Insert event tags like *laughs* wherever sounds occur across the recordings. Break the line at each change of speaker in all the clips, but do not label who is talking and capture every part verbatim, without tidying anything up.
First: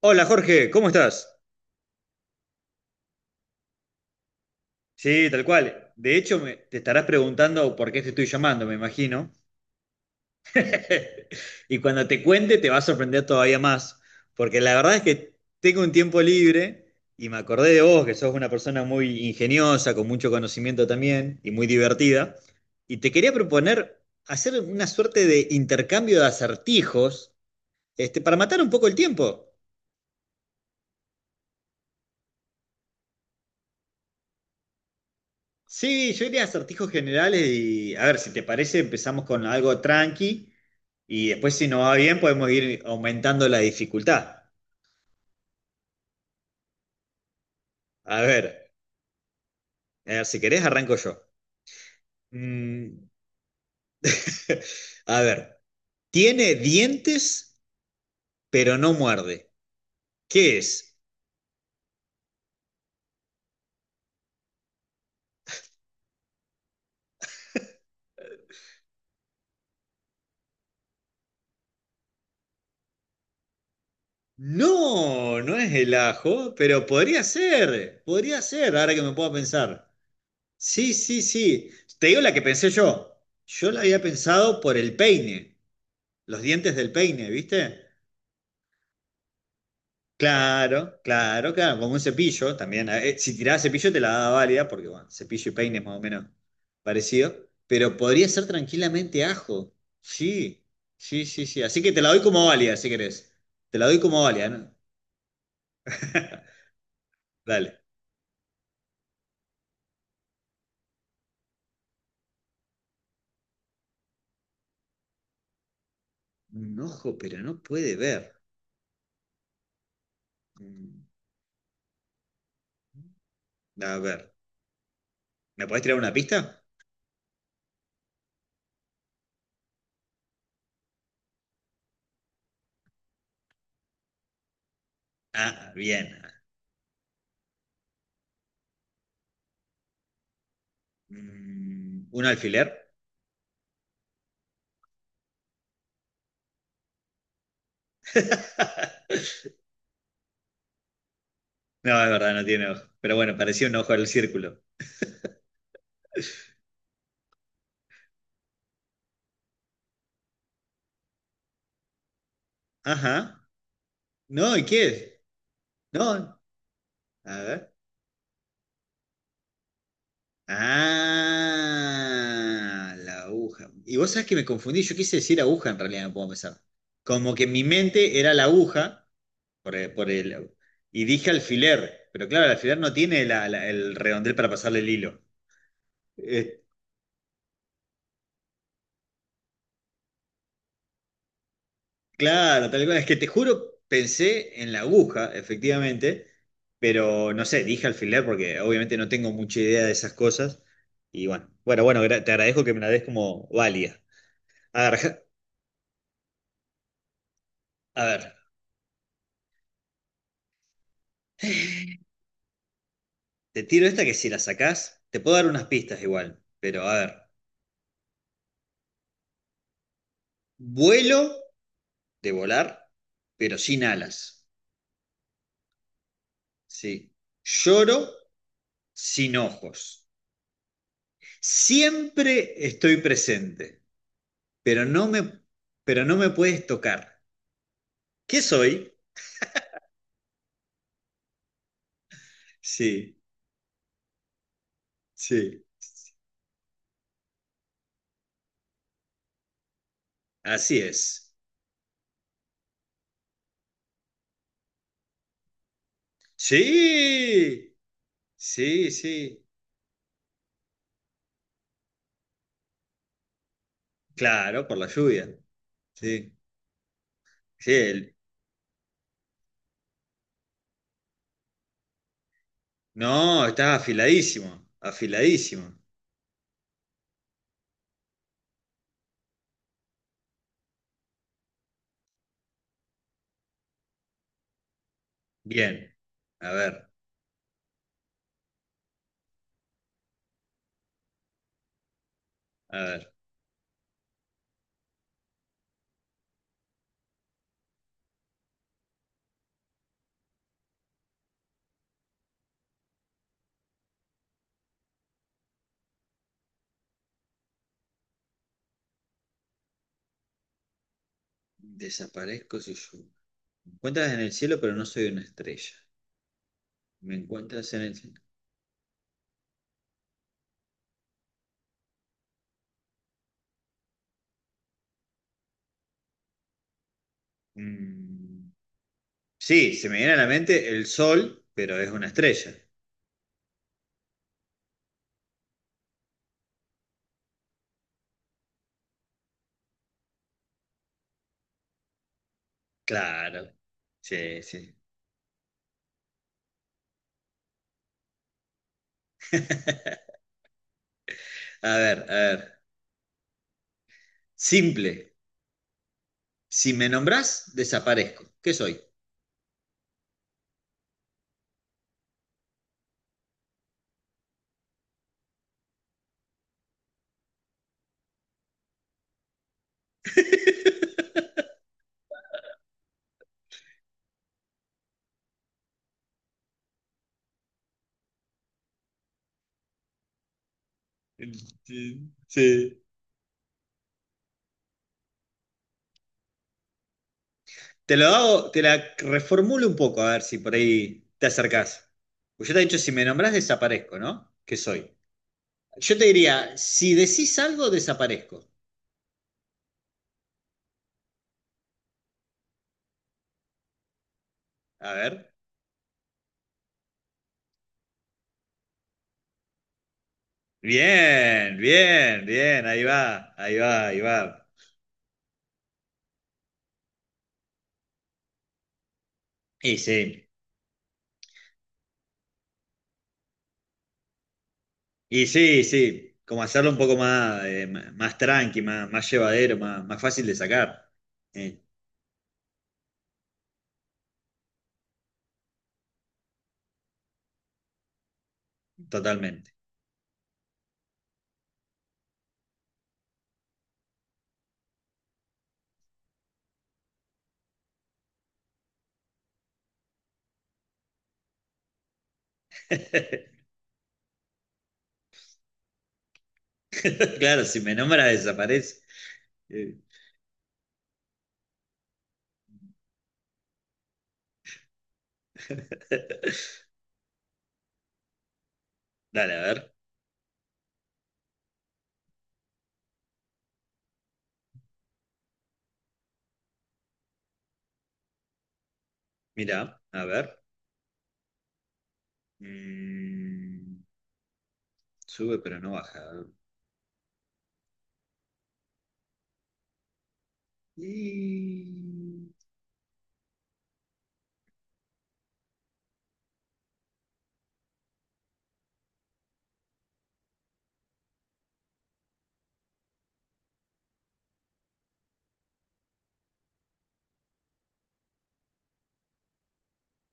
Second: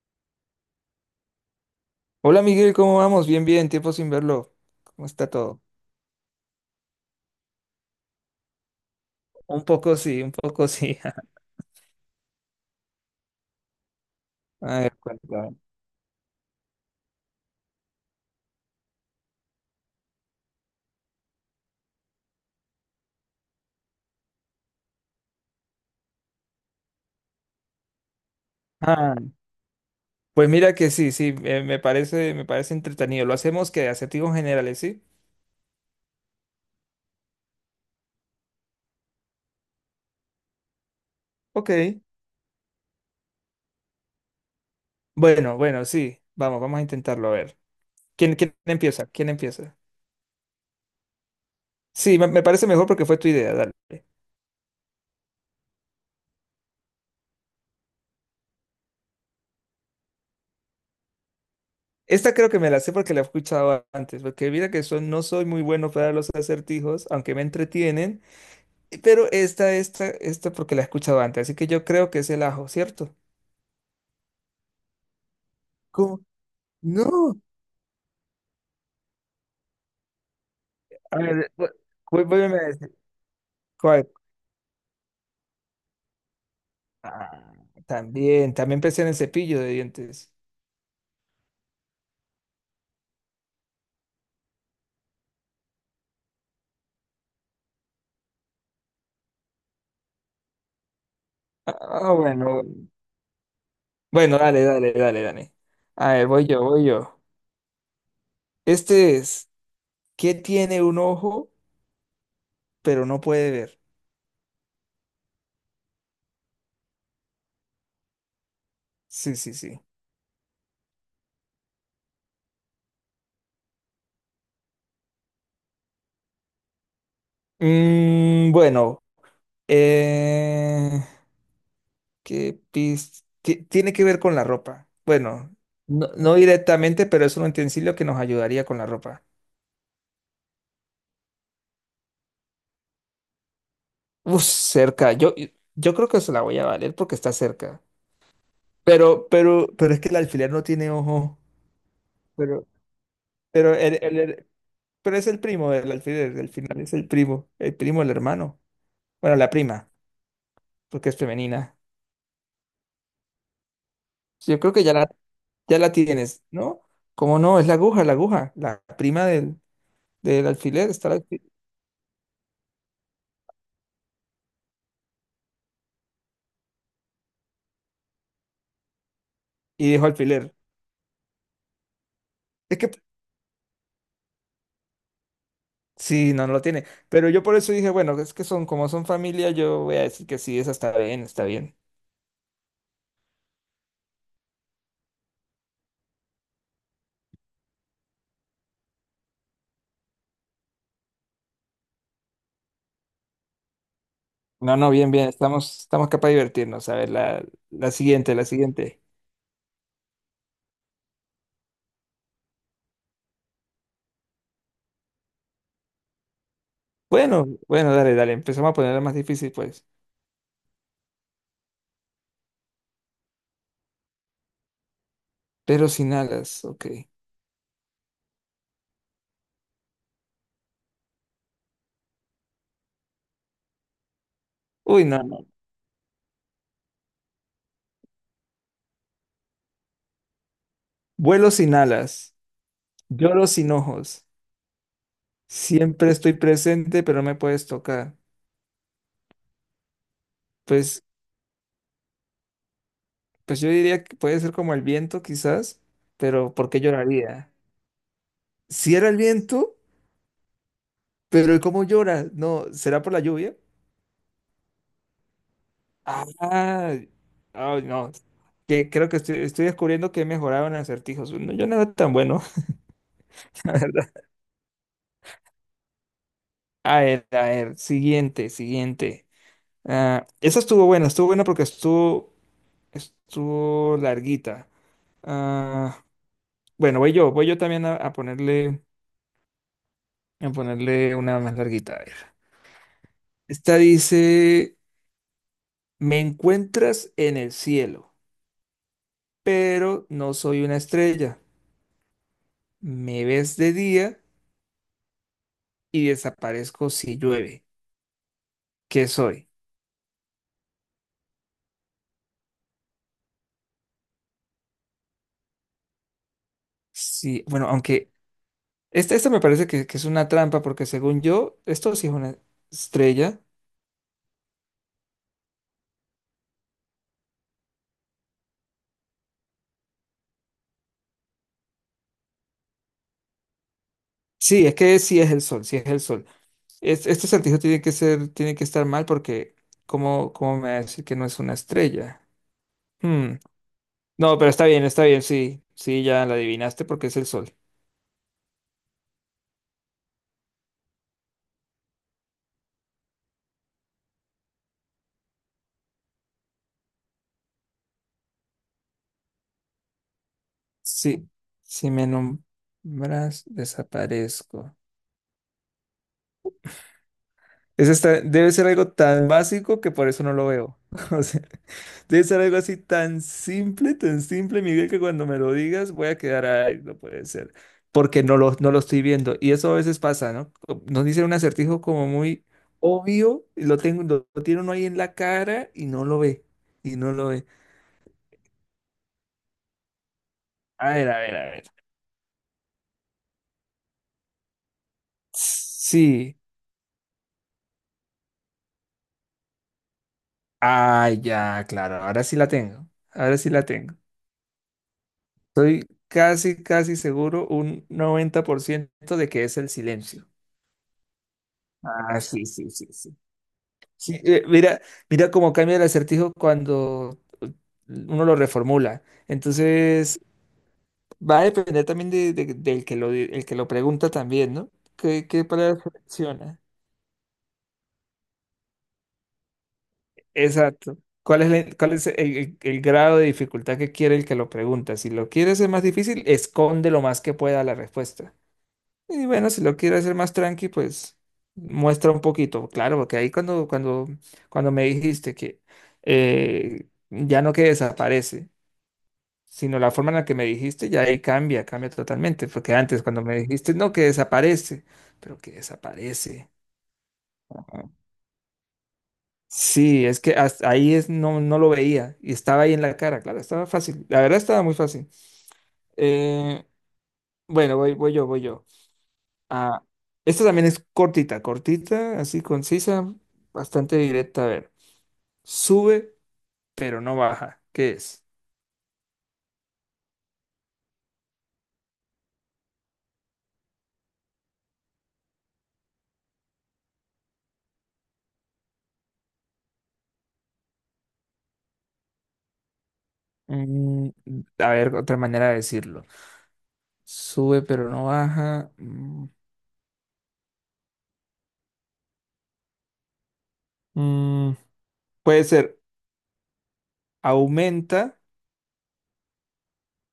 Hola Jorge, ¿cómo estás?
Hola Miguel, ¿cómo vamos? Bien, bien, tiempo sin verlo. ¿Cómo
Sí,
está
tal
todo?
cual. De hecho, me- te estarás preguntando por qué te estoy llamando, me imagino.
Un poco sí, un poco sí.
*laughs*
*laughs*
Y cuando te cuente te va a sorprender todavía más, porque la
A ver,
verdad es que
cuéntame.
tengo un tiempo libre y me acordé de vos, que sos una persona muy ingeniosa, con mucho conocimiento también y muy divertida, y te quería proponer hacer una suerte de intercambio de acertijos, este, para matar un poco el
Ah,
tiempo.
pues mira que sí, sí, eh, me parece, me parece entretenido. Lo hacemos que acertijos generales, ¿sí?
Sí, yo iría a acertijos generales y a ver, si te parece, empezamos con algo tranqui y después si no va
Ok.
bien podemos ir aumentando la dificultad.
Bueno, bueno, sí. Vamos, vamos a intentarlo, a ver.
A
¿Quién, quién
ver,
empieza? ¿Quién empieza?
a ver, si querés arranco yo.
Sí, me, me parece mejor porque
Mm,
fue tu idea, dale.
*laughs* a ver, tiene dientes pero no muerde. ¿Qué es?
Esta creo que me la sé porque la he escuchado antes, porque mira que son, no soy muy bueno para los acertijos, aunque me entretienen. Pero esta, esta, esta porque la he escuchado antes, así que yo creo que es el ajo, ¿cierto?
No, no es el
¿Cómo?
ajo, pero podría
No.
ser, podría ser, ahora que me puedo pensar. Sí,
A
sí,
ver, vu-
sí. Te digo
vu-
la que
vuélveme a
pensé
decir.
yo. Yo la había
¿Cuál?
pensado por el peine. Los dientes del peine,
Ah,
¿viste?
también, también pensé en el cepillo de dientes.
Claro, claro, claro, como un cepillo también. Eh, eh, Si tiraba cepillo te la daba válida, porque bueno, cepillo y peine es más o menos parecido, pero podría ser tranquilamente ajo. Sí, sí, sí, sí. Así que te la
Ah,
doy como
bueno.
válida, si querés. Te la doy como
Bueno,
válida,
dale,
¿no?
dale, dale, dale. A ver,
*laughs*
voy yo, voy yo.
Dale.
Este es, ¿qué tiene un ojo pero no puede ver?
Un ojo, pero no puede ver.
Sí, sí, sí.
Mm, A ver, ¿me podés tirar una pista?
Mm, bueno, eh, ¿Qué pis- ti- Tiene que ver con la ropa. Bueno,
Ah,
no,
bien.
no directamente, pero es un utensilio que nos ayudaría con la ropa.
Mm, ¿Un alfiler?
Uf, cerca. Yo, yo creo que se la voy a valer porque está cerca.
*laughs*
Pero, pero, pero es que el alfiler no tiene ojo.
No, es verdad, no
Pero,
tiene ojo. Pero bueno, parecía
pero,
un ojo
el-
al
el- el-
círculo.
pero es el primo del alfiler. Al final es el primo. El primo, el hermano. Bueno, la prima, porque es femenina.
Ajá. No,
Yo
¿y
creo que
qué
ya la,
es?
ya la
No.
tienes, ¿no?
A
¿Cómo no? Es
ver.
la aguja, la aguja. La prima del, del alfiler. Está la- alfi-
Ah, la aguja. Y vos sabés que me confundí, yo quise decir aguja en realidad, no puedo pensar. Como que en mi mente era la aguja, por el,
y dijo
por el-
alfiler.
y dije alfiler, pero claro, el alfiler
Es que
no tiene la- la- el redondel para pasarle el hilo.
sí, no, no lo tiene. Pero yo por eso dije, bueno, es que son como son familia, yo voy a decir que sí, esa está bien, está bien.
Claro, tal cual. Es que te juro, pensé en la aguja, efectivamente, pero no sé, dije alfiler porque obviamente no tengo mucha idea de esas cosas. Y bueno, bueno, bueno, gra- te agradezco que me la des como válida.
No,
A
no, bien,
ver,
bien, estamos, estamos capaz de divertirnos. A ver, la, la
*laughs* a ver,
siguiente, la siguiente.
te tiro esta que si la sacás, te puedo dar unas pistas igual, pero a ver.
Bueno, bueno, dale, dale, empezamos a ponerla más difícil, pues.
Vuelo de volar, pero sin alas.
Pero sin alas, ok.
Sí. Lloro sin ojos. Siempre estoy presente. pero
Uy,
no
no,
me,
no.
pero no me puedes tocar. ¿Qué soy?
Vuelo sin alas,
Sí,
lloro sin ojos,
sí,
siempre estoy presente, pero no me puedes tocar.
así
Pues,
es.
pues yo diría que puede ser como el viento, quizás, pero ¿por qué lloraría?
Sí, sí,
Si era el
sí.
viento. Pero ¿y cómo llora? No, ¿será por la lluvia?
Claro, por la lluvia. Sí,
Ah,
sí.
ay, no.
el-
Que creo que estoy, estoy descubriendo que he mejorado en acertijos. No, yo no era tan bueno,
No,
*laughs* la
estás
verdad.
afiladísimo, afiladísimo.
A ver, a ver, siguiente, siguiente. Ah, esa estuvo buena, estuvo buena porque estuvo, estuvo larguita.
Bien.
Ah,
A ver,
bueno, voy yo, voy yo también a, a ponerle, a ponerle una más larguita. A ver.
a ver.
Esta dice, me encuentras en el cielo, pero no soy una estrella. Me ves de día y desaparezco si llueve. ¿Qué soy?
Desaparezco si yo. Me encuentras en el cielo, pero no soy una estrella. Me
Sí, bueno,
encuentras en el
aunque
cielo.
esta, esta me parece que, que es una trampa porque según yo, esto sí es una estrella.
Mm, Sí, se me viene a la mente el sol, pero es una estrella.
Sí, es que sí es el sol, sí es el sol. Es- este acertijo tiene que ser, tiene que estar mal porque ¿cómo, cómo me va a decir que no es una estrella? Hmm,
Claro.
no,
Sí,
pero está
sí.
bien, está bien, sí, sí, ya la adivinaste porque es el sol.
A ver, a ver. Simple. Si me nombrás, desaparezco. ¿Qué soy?
Sí, si me nombras, desaparezco. Eso está- debe ser algo tan básico que por eso no lo veo. *laughs* O sea,
*laughs*
debe ser algo así tan simple, tan simple, Miguel, que cuando me lo digas voy a quedar, ay, no puede ser, porque no lo, no lo estoy viendo. Y eso a veces pasa, ¿no? Co- Nos dicen un acertijo como
Sí.
muy
Sí.
obvio, y lo tengo, lo, lo tiene uno ahí en la cara y no lo ve, y no lo ve.
Te lo hago, te la reformulo un poco, a ver si por
A
ahí
ver, a
te
ver, a ver.
acercás. Pues yo te he dicho, si me nombrás, desaparezco, ¿no? ¿Qué soy? Yo te
Sí.
diría, si decís algo, desaparezco.
Ah, ya, claro, ahora sí la tengo. Ahora sí la tengo.
A ver.
Estoy casi, casi seguro, un noventa por ciento de que es el silencio.
Bien,
Ah,
bien,
sí,
bien,
sí,
ahí
sí, sí.
va, ahí va, ahí
Sí, eh,
va.
mira, mira cómo cambia el acertijo cuando eh, uno lo reformula.
Y sí.
Entonces, va a depender también de- de- del que lo, el que lo pregunta también, ¿no?
Y
¿Qué, qué
sí,
palabra
sí, como
selecciona?
hacerlo un poco más, eh, ma- más tranqui, más, más llevadero, más, más fácil de sacar.
Exacto. ¿Cuál es,
Eh,
la- ¿cuál es el, el- el grado de dificultad que quiere el que lo pregunta? Si lo quiere hacer más difícil, esconde lo más que pueda la respuesta. Y bueno,
totalmente.
si lo quiero hacer más tranqui, pues muestra un poquito, claro, porque ahí cuando, cuando, cuando me dijiste que eh, ya no que desaparece, sino la forma en la que me dijiste, ya ahí cambia, cambia totalmente, porque antes cuando me
*laughs*
dijiste no que desaparece, pero que desaparece.
Claro, si me
Ajá.
nombras desaparece. *laughs* Eh,
Sí, es que hasta ahí es, no, no lo veía y estaba ahí en la cara, claro, estaba fácil, la verdad estaba muy fácil. Eh, bueno, voy, voy yo, voy yo.
dale, a ver.
Ah, esta también es cortita, cortita, así concisa, bastante directa. A ver, sube, pero no baja. ¿Qué es?
Mira, a ver. Mm, sube pero no baja. Y...
Mm, a ver, otra manera de decirlo. Sube, pero no baja. Mm, mm, puede ser aumenta,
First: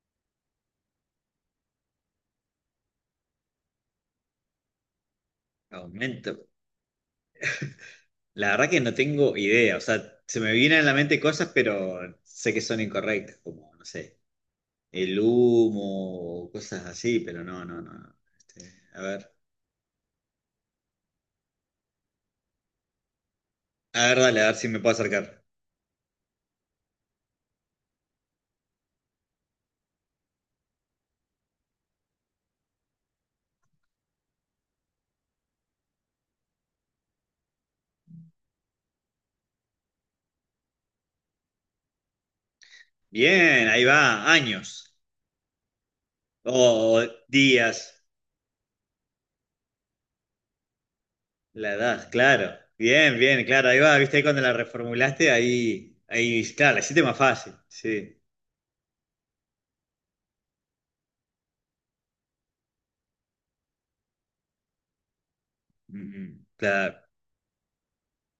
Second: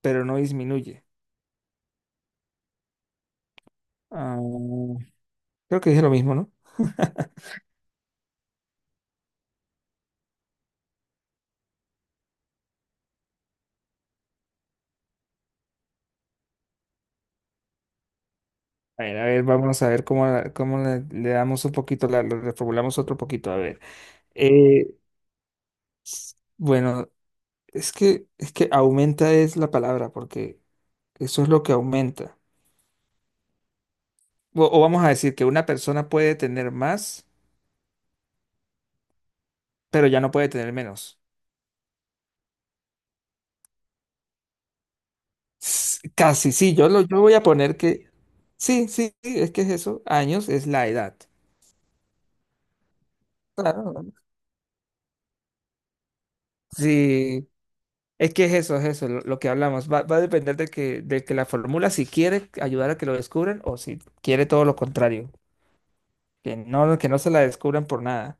pero no disminuye. Ah, creo que dije lo mismo,
Aumento.
¿no? *laughs*
La verdad que no tengo idea. O sea, se me vienen a la mente cosas, pero sé que son incorrectas, como, no sé, el humo, o cosas así, pero no, no, no. No. Este, a
A ver, a
ver.
ver, vamos a ver cómo, la- cómo le, le damos un poquito, la, lo reformulamos otro poquito. A ver,
A ver, dale, a ver si me puedo
eh,
acercar.
s- bueno. Es que, es que aumenta es la palabra, porque eso es lo que aumenta. O, o vamos a decir que una persona puede tener más, pero ya no puede tener menos.
Bien, ahí va, años.
S- Casi, sí, yo, lo,
O
yo voy a poner
días,
que... Sí, sí, sí, es que es eso. Años es la edad.
la edad, claro. Bien, bien, claro, ahí va, viste, ahí
Claro.
cuando la reformulaste, ahí, ahí, claro, la hiciste más
Sí,
fácil, sí.
es que es eso, es eso, lo, lo que hablamos. Va, va a depender de que, de que la fórmula, si quiere ayudar a que lo descubran o si quiere todo lo contrario,
Mm, mm,
que
Claro,
no, que no se la descubran por nada.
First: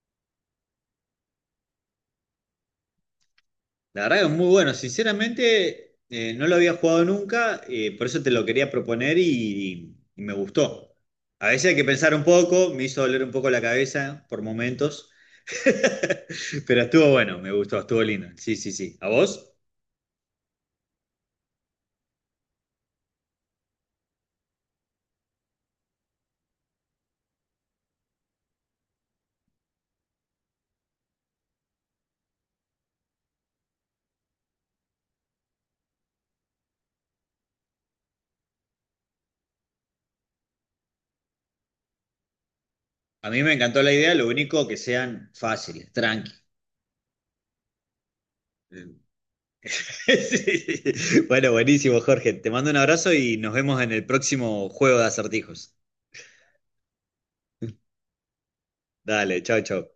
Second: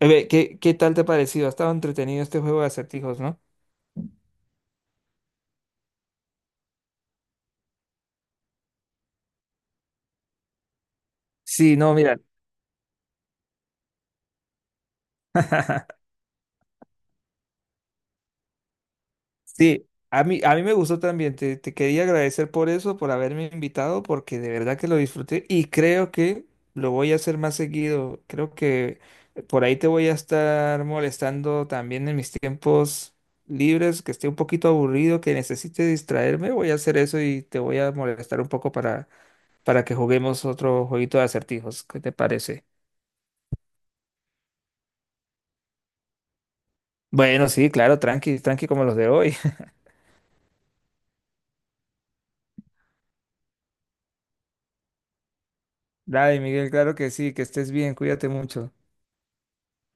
A ver, ¿qué, qué tal te ha parecido? Ha estado entretenido este juego de acertijos, ¿no?
la verdad que es muy bueno, sinceramente, eh, no lo había jugado nunca, eh, por eso te lo quería proponer y, y me gustó. A veces hay
Sí,
que
no,
pensar
mira.
un poco, me hizo doler un poco la cabeza por momentos,
*laughs*
*laughs* pero estuvo bueno, me gustó, estuvo lindo. Sí, sí, sí. ¿A vos?
Sí, a mí, a mí me gustó también. Te, te quería agradecer por eso, por haberme invitado, porque de verdad que lo disfruté y creo que lo voy a hacer más seguido. Creo que por ahí te voy a estar molestando también en mis tiempos libres, que esté un poquito aburrido, que necesite distraerme. Voy a hacer eso y te voy a molestar un poco para, para que juguemos otro jueguito de acertijos. ¿Qué te parece?
A mí me encantó la idea, lo único que sean fáciles, tranqui.
Bueno, sí, claro, tranqui, tranqui como los de
*laughs*
hoy. *laughs*
Sí, sí. Bueno, buenísimo, Jorge. Te mando un abrazo y nos vemos en el próximo juego de acertijos.
Dale, Miguel, claro que sí, que estés bien, cuídate mucho.
Dale, chao, chao.